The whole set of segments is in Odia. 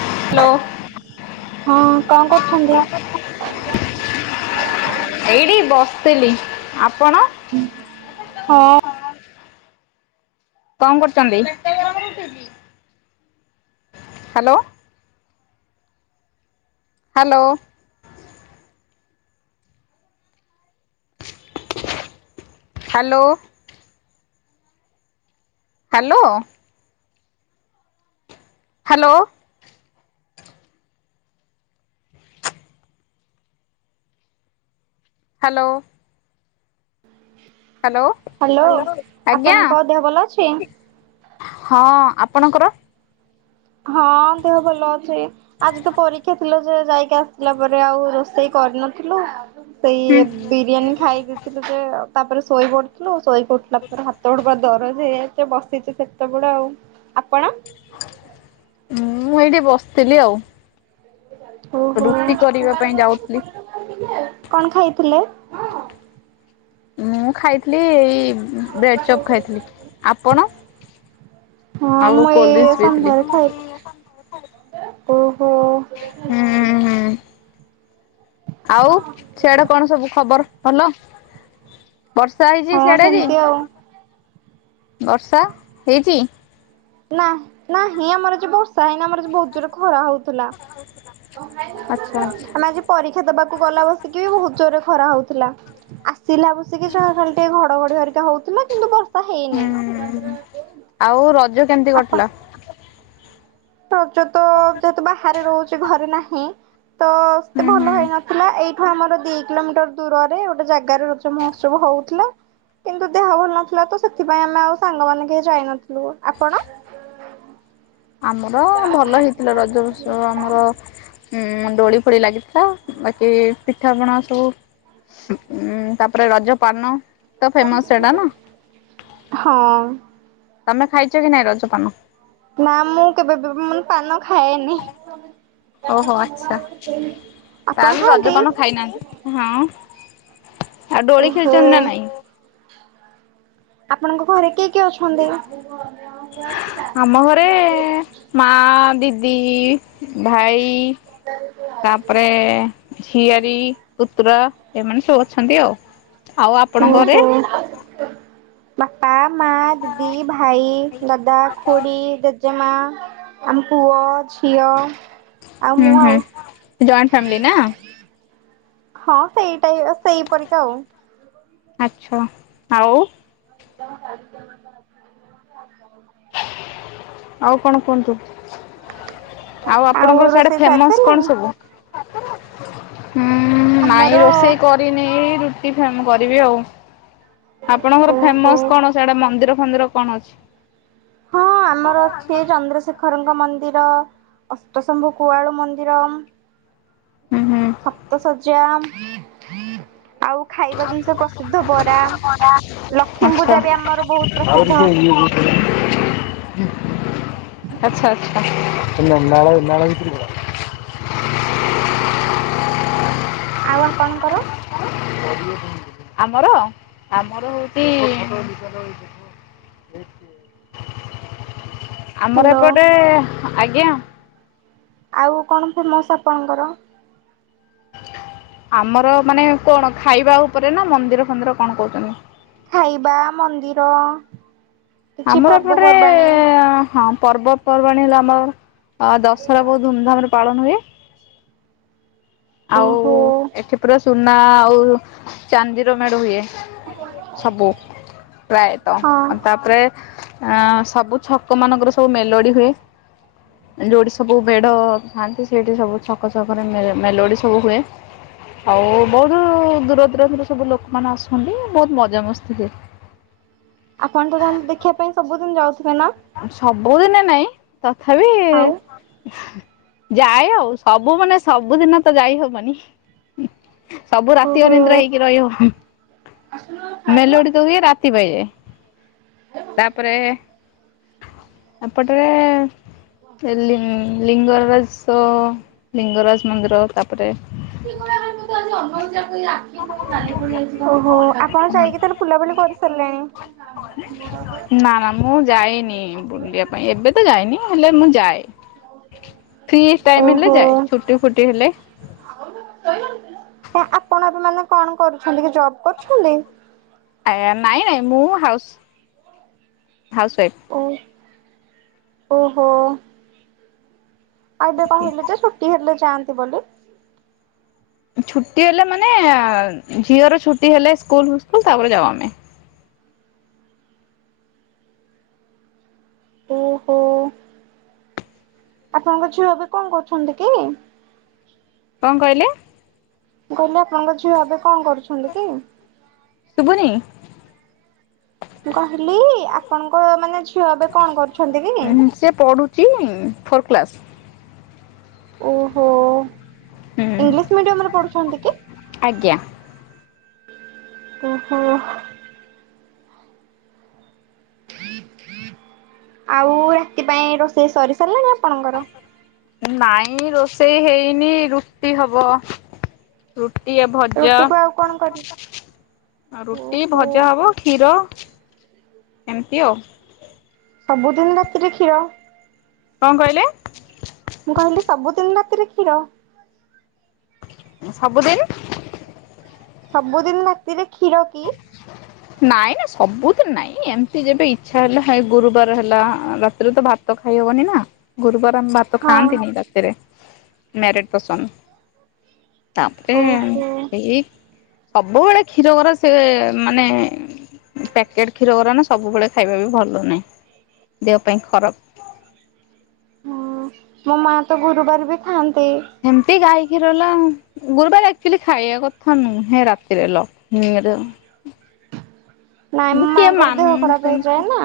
ହ୍ୟାଲୋ ହଁ କଣ କରୁଛନ୍ତି। ଏଇଠି ବସିଥିଲି ଆପଣ ହଁ। କଣ କରୁଛନ୍ତି, [unintelligible] hello hello hello hello hello hello hello, hello ଆଜ୍ଞା ଆପଣଙ୍କ ଦେହ ଭଲ ଅଛି? ହଁ ଆପ୍ ପଣଙ୍କର ହଁ ଅ ଦେହ ଭଲ ଅଛି। ଆଜି ତ ପରୀକ୍ଷା ଥିଲା ଯେ ଯାଇକି ଆସିଲା ପରେ ଆଉ ରୋଷେଇ କରିନଥିଲୁ ସେଇ ହୁଁ ବିରିୟାନୀ ଖାଇ ଦେଇଥିଲୁ ଯେ ତାପରେ ଶୋଇ ପଡିଥିଲୁ। ଶୋଇକି ଉଠିଲା ପରେ ହାତ ଗୋଡ ବା ଦରଜ ହେଇ ଯାଇଛି ତ ବସିଚି ସେତେବେଳୁ ଆଉ। ଆପଣ? ହ ଉଁ ମୁଁ ଏଇଠି ବସିଥିଲି ଆଉ। ଓହୋଓ ରୁଟି କରିବା ପାଇଁ ଯାଉଥିଲି [inaudible] କଣ ଖାଇଥିଲେ? ମୁଁ ଖାଇଥିଲି ଏଇ ବେଡ୍ ଚପ୍ ଖାଇଥିଲି। ଆପଣ? ହଁ ଆଉ ମୁଁ ଏ-ଏ-ଏ କୋଲଡ୍ରିଙ୍କସ ପିଇଥିଲି ସନ୍ଧ୍ୟାରେ ଖାଇଥି ଓହୋଓ। ହୁଁ ହୁଁ ଆଉ ସିଆଡେ କଣ ସବୁ ଖବର ଭଲ? ବର୍ଷା ହେଇଛି ହଁ ସିଆଡେ ଆଜି, ସେମିତି ଆଉ। ବର୍ଷା ହେଇଛି? ନା ନାହିଁ ଆମର ଯେ ବର୍ଷା ହେଇନି ଆମର ବହୁତ ଜୋରେ ଖରା ହଉଥିଲା। ଆଚ୍ଛା ଆଚ୍ଛା ଆମେ ଆଜି ପରୀକ୍ଷା ଦବାକୁ ଗଲା ବସିକି ବହୁତ ଜୋରେ ଖରା ହଉଥିଲା ଆସିଲା ବସିକି ଯା ଟିକେ ଘଡଘଡି ହରିକା ହଉଥିଲା କିନ୍ତୁ ବ ତ ହେଇନି ହୁଁ। ଆଉ ରଜ କେମିତି ଆପଣ କଟିଲା? ରଜ ତ ଯେହେତୁ ବାହାରେ ରହୁଚି ଘରେ ନାହିଁ ତ ସେତେ ହୁଁ ହୁଁ ଭଲ ହେଇନଥିଲା ଏଇ ଆମର ଦି କିଲୋମିଟର ଦୂରରେ ଗୋଟେ ଜାଗାରେ ରଜ ମହୋତ୍ସବ ହଉଥିଲା। କିନ୍ତୁ ଦେହ ଭଲ ନଥିଲା ତ ସେଥିପାଇଁ ଆମେ ଆଉ ସାଙ୍ଗ ମାନ କେହି ଯାଇନଥିଲୁ ଆପଣ? ଆମର ଭଲ ହେଇଥିଲା ରଜ ଉଚ୍ଛବ ଆମର ଉଁ ଦୋଳି ଫୋଳି ଲାଗିଥିଲା ବାକି ପିଠାପଣା ସବୁ ଉଁ ତାପରେ ରଜ ପାନ ହଁ। ତମେ ଖାଇଚ କି ନାଇଁ ରଜ ପାନ? ନା ମୁଁ କେବେ ବି ମୁଁ ପାନ ଖାଏନି। ଓହୋ ଆଛା ଆପଣ ତାହେଲେ ଖାଆନ୍ତି? ରଜପାନ ଖାଇନାହାନ୍ତି ହଁ। ଆଉ ଦୋଳି ଓହୋ ଖେଳିଚନ୍ତି ନା ନାଇଁ? ଆପଣଙ୍କ ଘରେ କିଏ କିଏ ଅଛନ୍ତି? ଆମ ଘରେ ମା ଦିଦି ଭାଇ ତାପରେ ଝିଆରୀ ପୁତରା ଏମାନେସବୁ ଅଛନ୍ତି ଆଉ ଆଉ ଆପଣ ଘରେ? ଓହୋ। ବାପା, ମା, ଦିଦି, ଭାଇ, ଦାଦା, ଖୁଡ଼ି, ଜେଜେମା ଆମ ପୁଅ, ଝିଅ ଆଉ ହୁଁ ମୁଁ ଆଉ। ହୁଁ ଜଏଣ୍ଟ ଫ୍ୟାମଲି ନା? ହଁ ସେଇ ଟାଇ ଆଉ ସେଇପରିକା ଆଉ। ଆଛ ଆଉ [unintelligible] ଆଉ କଣ କୁହନ୍ତୁ? ଆଉ ଆପଣଙ୍କର ସଡେ ରୋଷେଇ ସାରି ଫେମସ୍ ସାରିଲାଣି? କଣ ସବୁ? ହୁଁ ନାଇଁ ଆମର ରୋଷେଇ କରିନି ରୁଟି ଫେମ୍ କରିବି ଆଉ। ଆପଣଙ୍କର ଓହୋ ଫେମସ୍ କଣ ସିୟାଡେ ମନ୍ଦିର ଫନ୍ଦିର କଣ ଅଛି? ହଁ ଆମର ଅଛି ଚନ୍ଦ୍ରଶେଖରଙ୍କ ମନ୍ଦିର, ଅଷ୍ଟଶମ୍ଭୁ କୁଆଳୁ ମନ୍ଦିରମ୍। ହୁଁ ହୁଁ ସପ୍ତଶଯ୍ୟା। ଆଉ ଖାଇବା ଜିନିଷ ପ୍ରସିଦ୍ଧ ବରା, ଲକ୍ଷ୍ମୀ ପୂଜାବି ଆମର ବୋହୁତ ପ୍ରସିଦ୍ଧ। ଆଛା ଆଛା। ଆଉ ଆପଣଙ୍କର? ଆମର ଆମର ହୋଉଚି ଆମର ହ୍ୟାଲୋ ଏପଟେ ଆଜ୍ଞା। ଆଉ କଣ ଫେମସ୍ ଆପଣଙ୍କର? ଆମର ମାନେ କଣ ଖାଇବା ଉପରେ ନା ମନ୍ଦିର ଫନ୍ଦିର କଣ କୋଉଚନ୍ତିି? ଖାଇବା, ମନ୍ଦିର କିଛି ଆମର ଏପଟରେ ପର୍ବପର୍ବାଣୀ ହଁ। ପର୍ବପର୍ବାଣୀ ହେଲା ଆମର ଅ ଦଶହରା ବୋହୁତ ଧୁମଧାମରେ ପାଳନ ହୁଏ। ଆଉ ଓହୋ ଏଠି ପୁରା ସୁନା ଆଉ ଚାନ୍ଦିର ମେଢ ହୁଏ। ସବୁ ପ୍ରାୟେତଃ ହଁ ଆଉ ତାପରେ ଆଁ ସବୁ ଛକମାନଙ୍କରେ ସବୁ ମେଲୋଡ଼ି ହୁଏ। ଯୋଉଠି ସବୁ ମେଢ଼ ଥାଆନ୍ତି ସେଇଠି ସବୁ ଛକ ଛକରେ ମେଲ ମେଲୋଡ଼ି ସବୁ ହୁଏ। ଆଉ ବହୁତୁ ଦୂର ଦୂରନ୍ତରୁ ସବୁ ଲୋକମାନେ ଆସନ୍ତି। ବହୁତ ମଜା ମସ୍ତି ହୁଏ। ଆପଣ ତ ତାହେଲେ ଦେଖିବା ପାଇଁ ସବୁଦିନ ଯାଉଥିବେ ନା? ସବୁଦିନେ ନାଇଁ। ତଥାପି ଆଉ ଯାଏ ଆଉ ସବୁ ମାନେ ସବୁଦିନ ତ ଯାଇ ହବନି। ସବୁ ରାତି ଓହୋ। ଅନିନ୍ଦ୍ରା ହେଇକି ରହି ହବ ଅହ୍, ମେଲୋଡି ତ ହୁଏ ରାତ ତି ପାଇଯାଏ। ତାପରେ ଏପଟରେ ଏଲିଙ୍ଗ ଲିଙ୍ଗରାରସ ଲିଙ୍ଗରାଜ ମନ୍ଦିର ତାପରେ ଓହୋ! ଆପଣ ଯାଇକି ତାହଲେ ବୁଲାବୁଲି କର ସଲଲାଣି। ନା ନା ମୁଁ ଯାଇନି ବୁଲିବାପାଇଁ ଏବେ ତ ଯାଇନି। ହେଲେ ମୁଁ ଯାଏ। ଫ୍ରି ଟାଇମ୍ ହେଲେ ଓହୋ। ଯାଏ। ଛୁଟି ଫୁଟି ହେଲେ ତ ଆପଣ ଏବେ ମାନେ କଣ କରୁଛନ୍ତିକି? ଜବ୍ କରୁଛନ୍ତି। ଆଜ୍ଞା ନାଇଁ ନାଇଁ ମୁଁ ହାଉସ୍ ହାଉସ୍ ୱାଇଫ୍। ଓ ଓହୋ! ଆଉ ଏବେ କହିଲେ ଯେ ଛୁଟି ହେଲେ ଯାଆନ୍ତି ବୋଲି। ଛୁଟି ହେଲେ ମାନେ ଝିଅର ଛୁଟି ହେଲେ ସ୍କୁଲ୍ ଫୁସ୍କୁଲ ତାପରେ ଯାଉ ଆମେ। ଓହୋ! ଆପଣଙ୍କ ଝିଅ ଏବେ କଣ କରୁଛନ୍ତି କି? କଣ କହିଲେ? ମୁଁ କହିଲି ଆପଣଙ୍କ ଝିଅ ଏବେ କଣ କରୁଛନ୍ତି କି? ଶୁଭୁନି ମୁଁ କହିଲି ଆପଣଙ୍କ ମାନେ ଝିଅ ଏବେ କଣ କରୁଛନ୍ତି କି? ହଉଚି ଫୋର୍ କ୍ଲାସ୍। ଓହୋ! ହୁଁ ଇଂଲିଶ ମିଡିୟମ୍ ରେ ପଢୁଛନ୍ତି କି? ଆଜ୍ଞା। ଓହୋ! ଆଉ ରାତି ପାଇଁ ରୋଷେଇ ସରି ସାରିଲାଣି ଆପଣଙ୍କର? ନାଇଁ ରୋଷେଇ ହେଇନି ରୁଟି ହବ। ରୁ ଟି ଆ ଭଜା, ରୁଟିକୁ ଆଉ କଣ କରି ଆଉ ରୁଟି ଓହୋ ଭଜା ହବ। କ୍ଷୀର ଏମତି ଆଉ ସବୁଦିନ ରାତିରେ କ୍ଷୀର? କଣ କହିଲେ? ମୁଁ କହିଲି ସବୁଦିନ ରାତିରେ କ୍ଷୀର? ସବୁଦିନି? ସବୁଦିନ ରାତିରେ କ୍ଷୀର କି? ନାଇଁ ନାଇଁ ସବୁ ଦିନ ନାଇଁ ଏମତି ଯେବେ ଇଚ୍ଛା ହେଲା, ହେ ଗୁରୁବାର ହେଲା ରାତିରେ ତ ଭାତ ଖାଇହବନି ନା। ଗୁରୁବାର ତ ଆମ ଭାତ ହଁ ଖାଆନ୍ତିନି ରାତିରେ ମ୍ୟାରେଡ୍ ପର୍ସନ। ତାପରେ ଓହୋ। ସେଇ ସବୁବେଳେ କ୍ଷୀର ଗୋରା ସେ ମାନେ ପ୍ୟାକେଟ୍ କ୍ଷୀର ଗୁରା ନା ସବୁବେଳେ ଖାଇବା ବି ଭଲ ନାଇଁ। ଦେହ ପାଇଁ ଖରାପ। ହୁଁ ମୋ ମା ତ ଗୁରୁବାର ବି ଖାଆନ୍ ହେମତି ଗାଇ କ୍ଷୀର ହେଲା, ଗୁରୁବାର ଆକ୍ଚୁଲି ଖାଇବା କଥା ନୁହେଁ ରାତିରେ ଲୋ। ନିହାତି ଭାବେ ନାଇଁ ମୋ ମାଆଙ୍କର ଦେହ ଖରାପ ମାନୁଛନ୍ତି ହେଇଯାଏ ନା।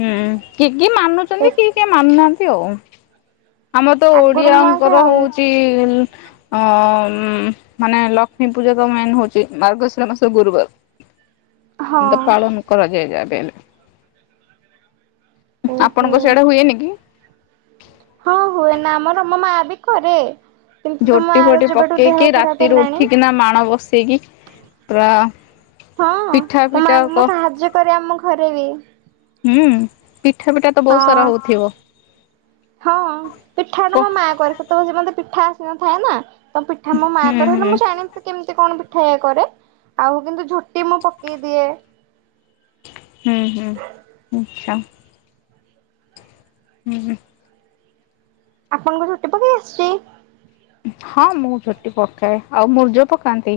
ହୁଁ, କି କି ସେ ମାନୁଚନ୍ତି। କିଏ କିଏ ମାନୁନାହାନ୍ତି ଆଉ। ଆମର ତ ଆଗରୁ ମୋ ମା ଓଡିଆଙ୍କର ଖାଉନି ହଉଚି ଅ, ଉଁ, ମାନେ ଲକ୍ଷ୍ମୀ ପୂଜା ତ ମେନ୍ ହଉଚି ମାର୍ଗଶିର ମାସ ଗୁରୁବାର। ହୁଁ ଉଁ ତ ପାଳନ କରାଯାଏ ଯାହାବି ହେଲେ। ଓହୋ। ଆପଣଙ୍କ ସିଆଡେ ହୁଏନି କି? ହଁ ହୁଏ ନା ଆମର ମୋ ମା ବି କରେ। କିନ୍ତୁ ତୋ ଝୋଟି ମାଆର ଫୋଟି ଯେବେଠୁ ଦେହ ପକେଇକି ଖରାପ ରାତିରୁ ହେଲାଣି ଉଠିକିନା ମାଣ ବସେଇକି। ପୁରା ହଁ ପିଠା ମୋ ପିଠା ମାଙ୍କୁ କ ମୁଁ ସାହାଯ୍ୟ କରେ ଆମ ଘରେ ବି। ହୁଁ। ପିଠା ପିଠା ତ ହଁ ବହୁତ ସାରା ହଉଥିବ। ହଁ ପିଠା କ ମୋ ମା କରେ ସେତେବେଳେ ସେ ମତେ ପିଠା ଆସି ନଥାଏ ନା ତ ପିଠା ମୋ ହୁଁ ମାଆ କରେ ହୁଁ ମୁଁ ଜାଣିନି ସେ କେମିତି କଣ ପିଠା ଠା କରେ ଆଉ କିନ୍ତୁ ଝୋଟି ମୁଁ ପକେଇ ଦିଏ ହୁଁ ହୁଁ ଆଛା। ହୁଁ ହୁଁ। ଆପଣଙ୍କୁ ଝୋଟି ପକେଇ ଆସିଛି? ହଁ ମୁଁ ଝୋଟି ପକାଏ। ଆଉ ମୁର୍ଜ ପକାନ୍ତି?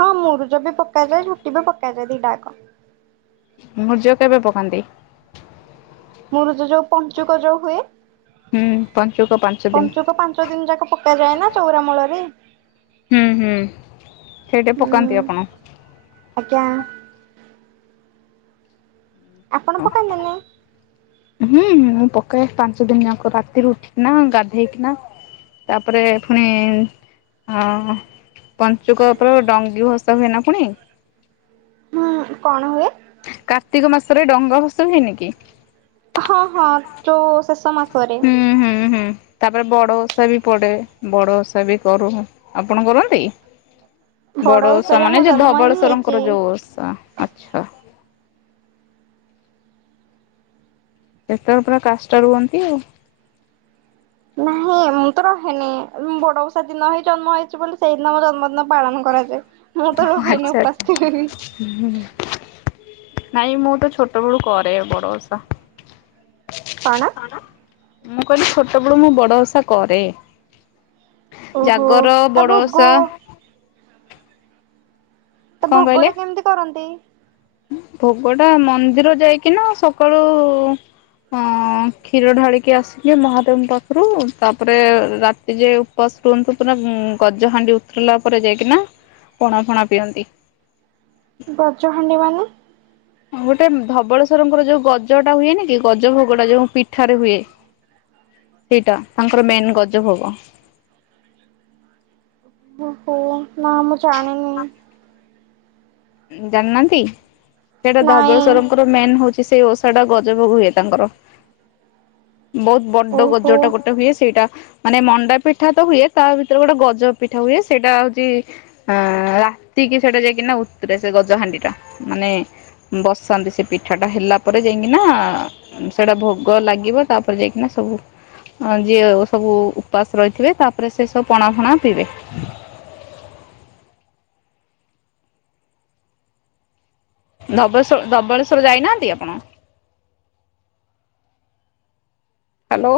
ହଁ ମୁରୁଜ ବି ପକାଯାଏ। ଝୋଟି ବି ପକାଯାଏ ଦିଟାଯାକ। ମୁରୁଜ କେବେ ପକାନ୍ତି? ମୁରୁଜ ତ ଯୋଉ ପଞ୍ଚୁକ ଯୋଉ ହୁଏ ହୁଁ ପଞ୍ଚୁକ ପାଞ୍ଚ ଦିନ ପଞ୍ଚୁକ ପାଞ୍ଚ ଦିନ ଯାକ ପକାଯାଏ ନା ଚଉରା ମୂଳରେ। ସେଟା ହୁଁ ପକାନ୍ତି ଆପଣ? ଆଜ୍ଞା ଆପଣ ହଁ ପକାନ୍ତିନି? ହୁଁ ମୁଁ ପକାଏ ପାଞ୍ଚ ଦିନ ଯାକ ରାତିରୁ ଉଠିକିନା ଗାଧେଇକିନା। ତାପରେ ପୁଣି ହଁ ପଞ୍ଚୁକ ଉପରୁ ଡଙ୍ଗି ଭସା ହୁଏନା ଫୁଣି ହୁଁ କଣ ହୁଏ? କାର୍ତ୍ତିକ ମାସରେ ଡଙ୍ଗା ଭସାହୁଏନିକି? ହଁ ହଁ ଯୋଉ ଶେଷ ମାସ ହୁଁ ହୁଁ ହୁଁ। ତାପରେ ବଡ ଓଷା ବି ପଡେ ବଡ ଓଷା ବି କରୁ। ଆପଣ କରନ୍ତି? ବଡ ଓଷା ଓଷାରେ ମୁଁ ମାନେ ଯେ ଜନ୍ମ ହିଁ ହେଇଛି। ଧବଳେଶ୍ୱଵରଙ୍କର ଯୋଉ ଓଷା ଆଛା। ସେତେବେଳେ ପୁରା କାଷ୍ଟା ରୁହନ୍ତି ଆଉ। ନାହିଁ ମୁଁ ତ ରହେନି ବଡ ଓଷା ଦିନ ହିଁ ଜନ୍ମ ହେଇଛି ବୋଲି ସେଇଦିନ ମୋ ଜନ୍ମଦିନ ପାଳନ କରାଯାଏ ମୁଁ ତ ରହେନି ଆଚ୍ଛା ଆଚ୍ଛା ଓପାସ କେବେ ବି। ନାଇଁ ମୁଁ ତ ଛୋଟ ବେଳୁ କରେ ବଡ ଓସା। କଣ? ମୁଁ କହିଲି ଛୋଟବେଳୁ ମୁଁ ବଡ ଓସା କରେ। ଓହୋ ଜାଗର ତା ଭୋଗ ବଡଓଷା। ତ ଭୋଗ ଟା କେମିତି କରନ୍ତି? ଭୋଗ ଟା ମନ୍ଦିର ଯାଇକିନା ସକାଳୁ ଅ କ୍ଷୀର ଢାଳିକି ଆସିକି ମହାଦେବଙ୍କ ପାଖରୁ ତାପରେ ରାତି ଯେ ଉପସ ଶୁହନ୍ତୁ ପୁର ଗଜ ହାଣ୍ଡି ଉଥରିଲା ପରେ ଯାଇକିନା ପଣା ଫଣା ପିଅନ୍ତି। ବ୍ରଜହାଣ୍ଡି ମାନେ? ଗୋଟେ ଧବଳେସ୍ଵରଙ୍କର ଯୋଉ ଗଜଟା ହୁଏନି କି ଗଜ ଭୋଗଟା ଯୋଉ ପିଠାରେ ହୁଏ। ହ ସେଇଟା ତାଙ୍କର ମେନ୍ ଗଜ ଭୋଗ। ଓହୋ ନା ମୁଁ ଜାଣିନି। ଜାଣିନାହାନ୍ତି? ସେଟା ନାଇଁ ଧବଳେଶ୍ଵରଙ୍କର ମେନ ହଉଛି କି ସେଇ ଓଷା ଟା ଗଜଭୋଗ ହୁଏ ତାଙ୍କର। ବହୁତ ବଡ ଓହୋ। ଗଜଟା ଗୋଟେ ହୁଏ ସେଇଟା ମାନେ ମଣ୍ଡା ପିଠା ତ ହୁଏ ତା ଭିତରେ ଗୋଟେ ଗଜ ପିଠା ହୁଏ ସେଇଟା ହଉଛି ଆ ରା ତିକିି ସେଇଟା ଯାଇକିନା ଥିରେ ସେ ଗଜହାଣ୍ଡିଟା ମାନେ ବସାନ୍ତି ସେ ପିଠାଟା ହେଲା ପରେ ଯାଇକିନା, ସେଟା ଭୋଗ ଲାଗିବ ତାପରେ ଯାଇକିନା ସବୁ ଯିଏ ସବୁ ଉପାସ ରହିଥିବେ ତାପରେ ସେ ସବୁ ପଣା ଫଣା ପିଇବେ ଆ ଧବେଶର ଧବଳେଶ୍ଵର ଯାଇନାହାନ୍ତି ଆପଣ। ହ୍ୟାଲୋ।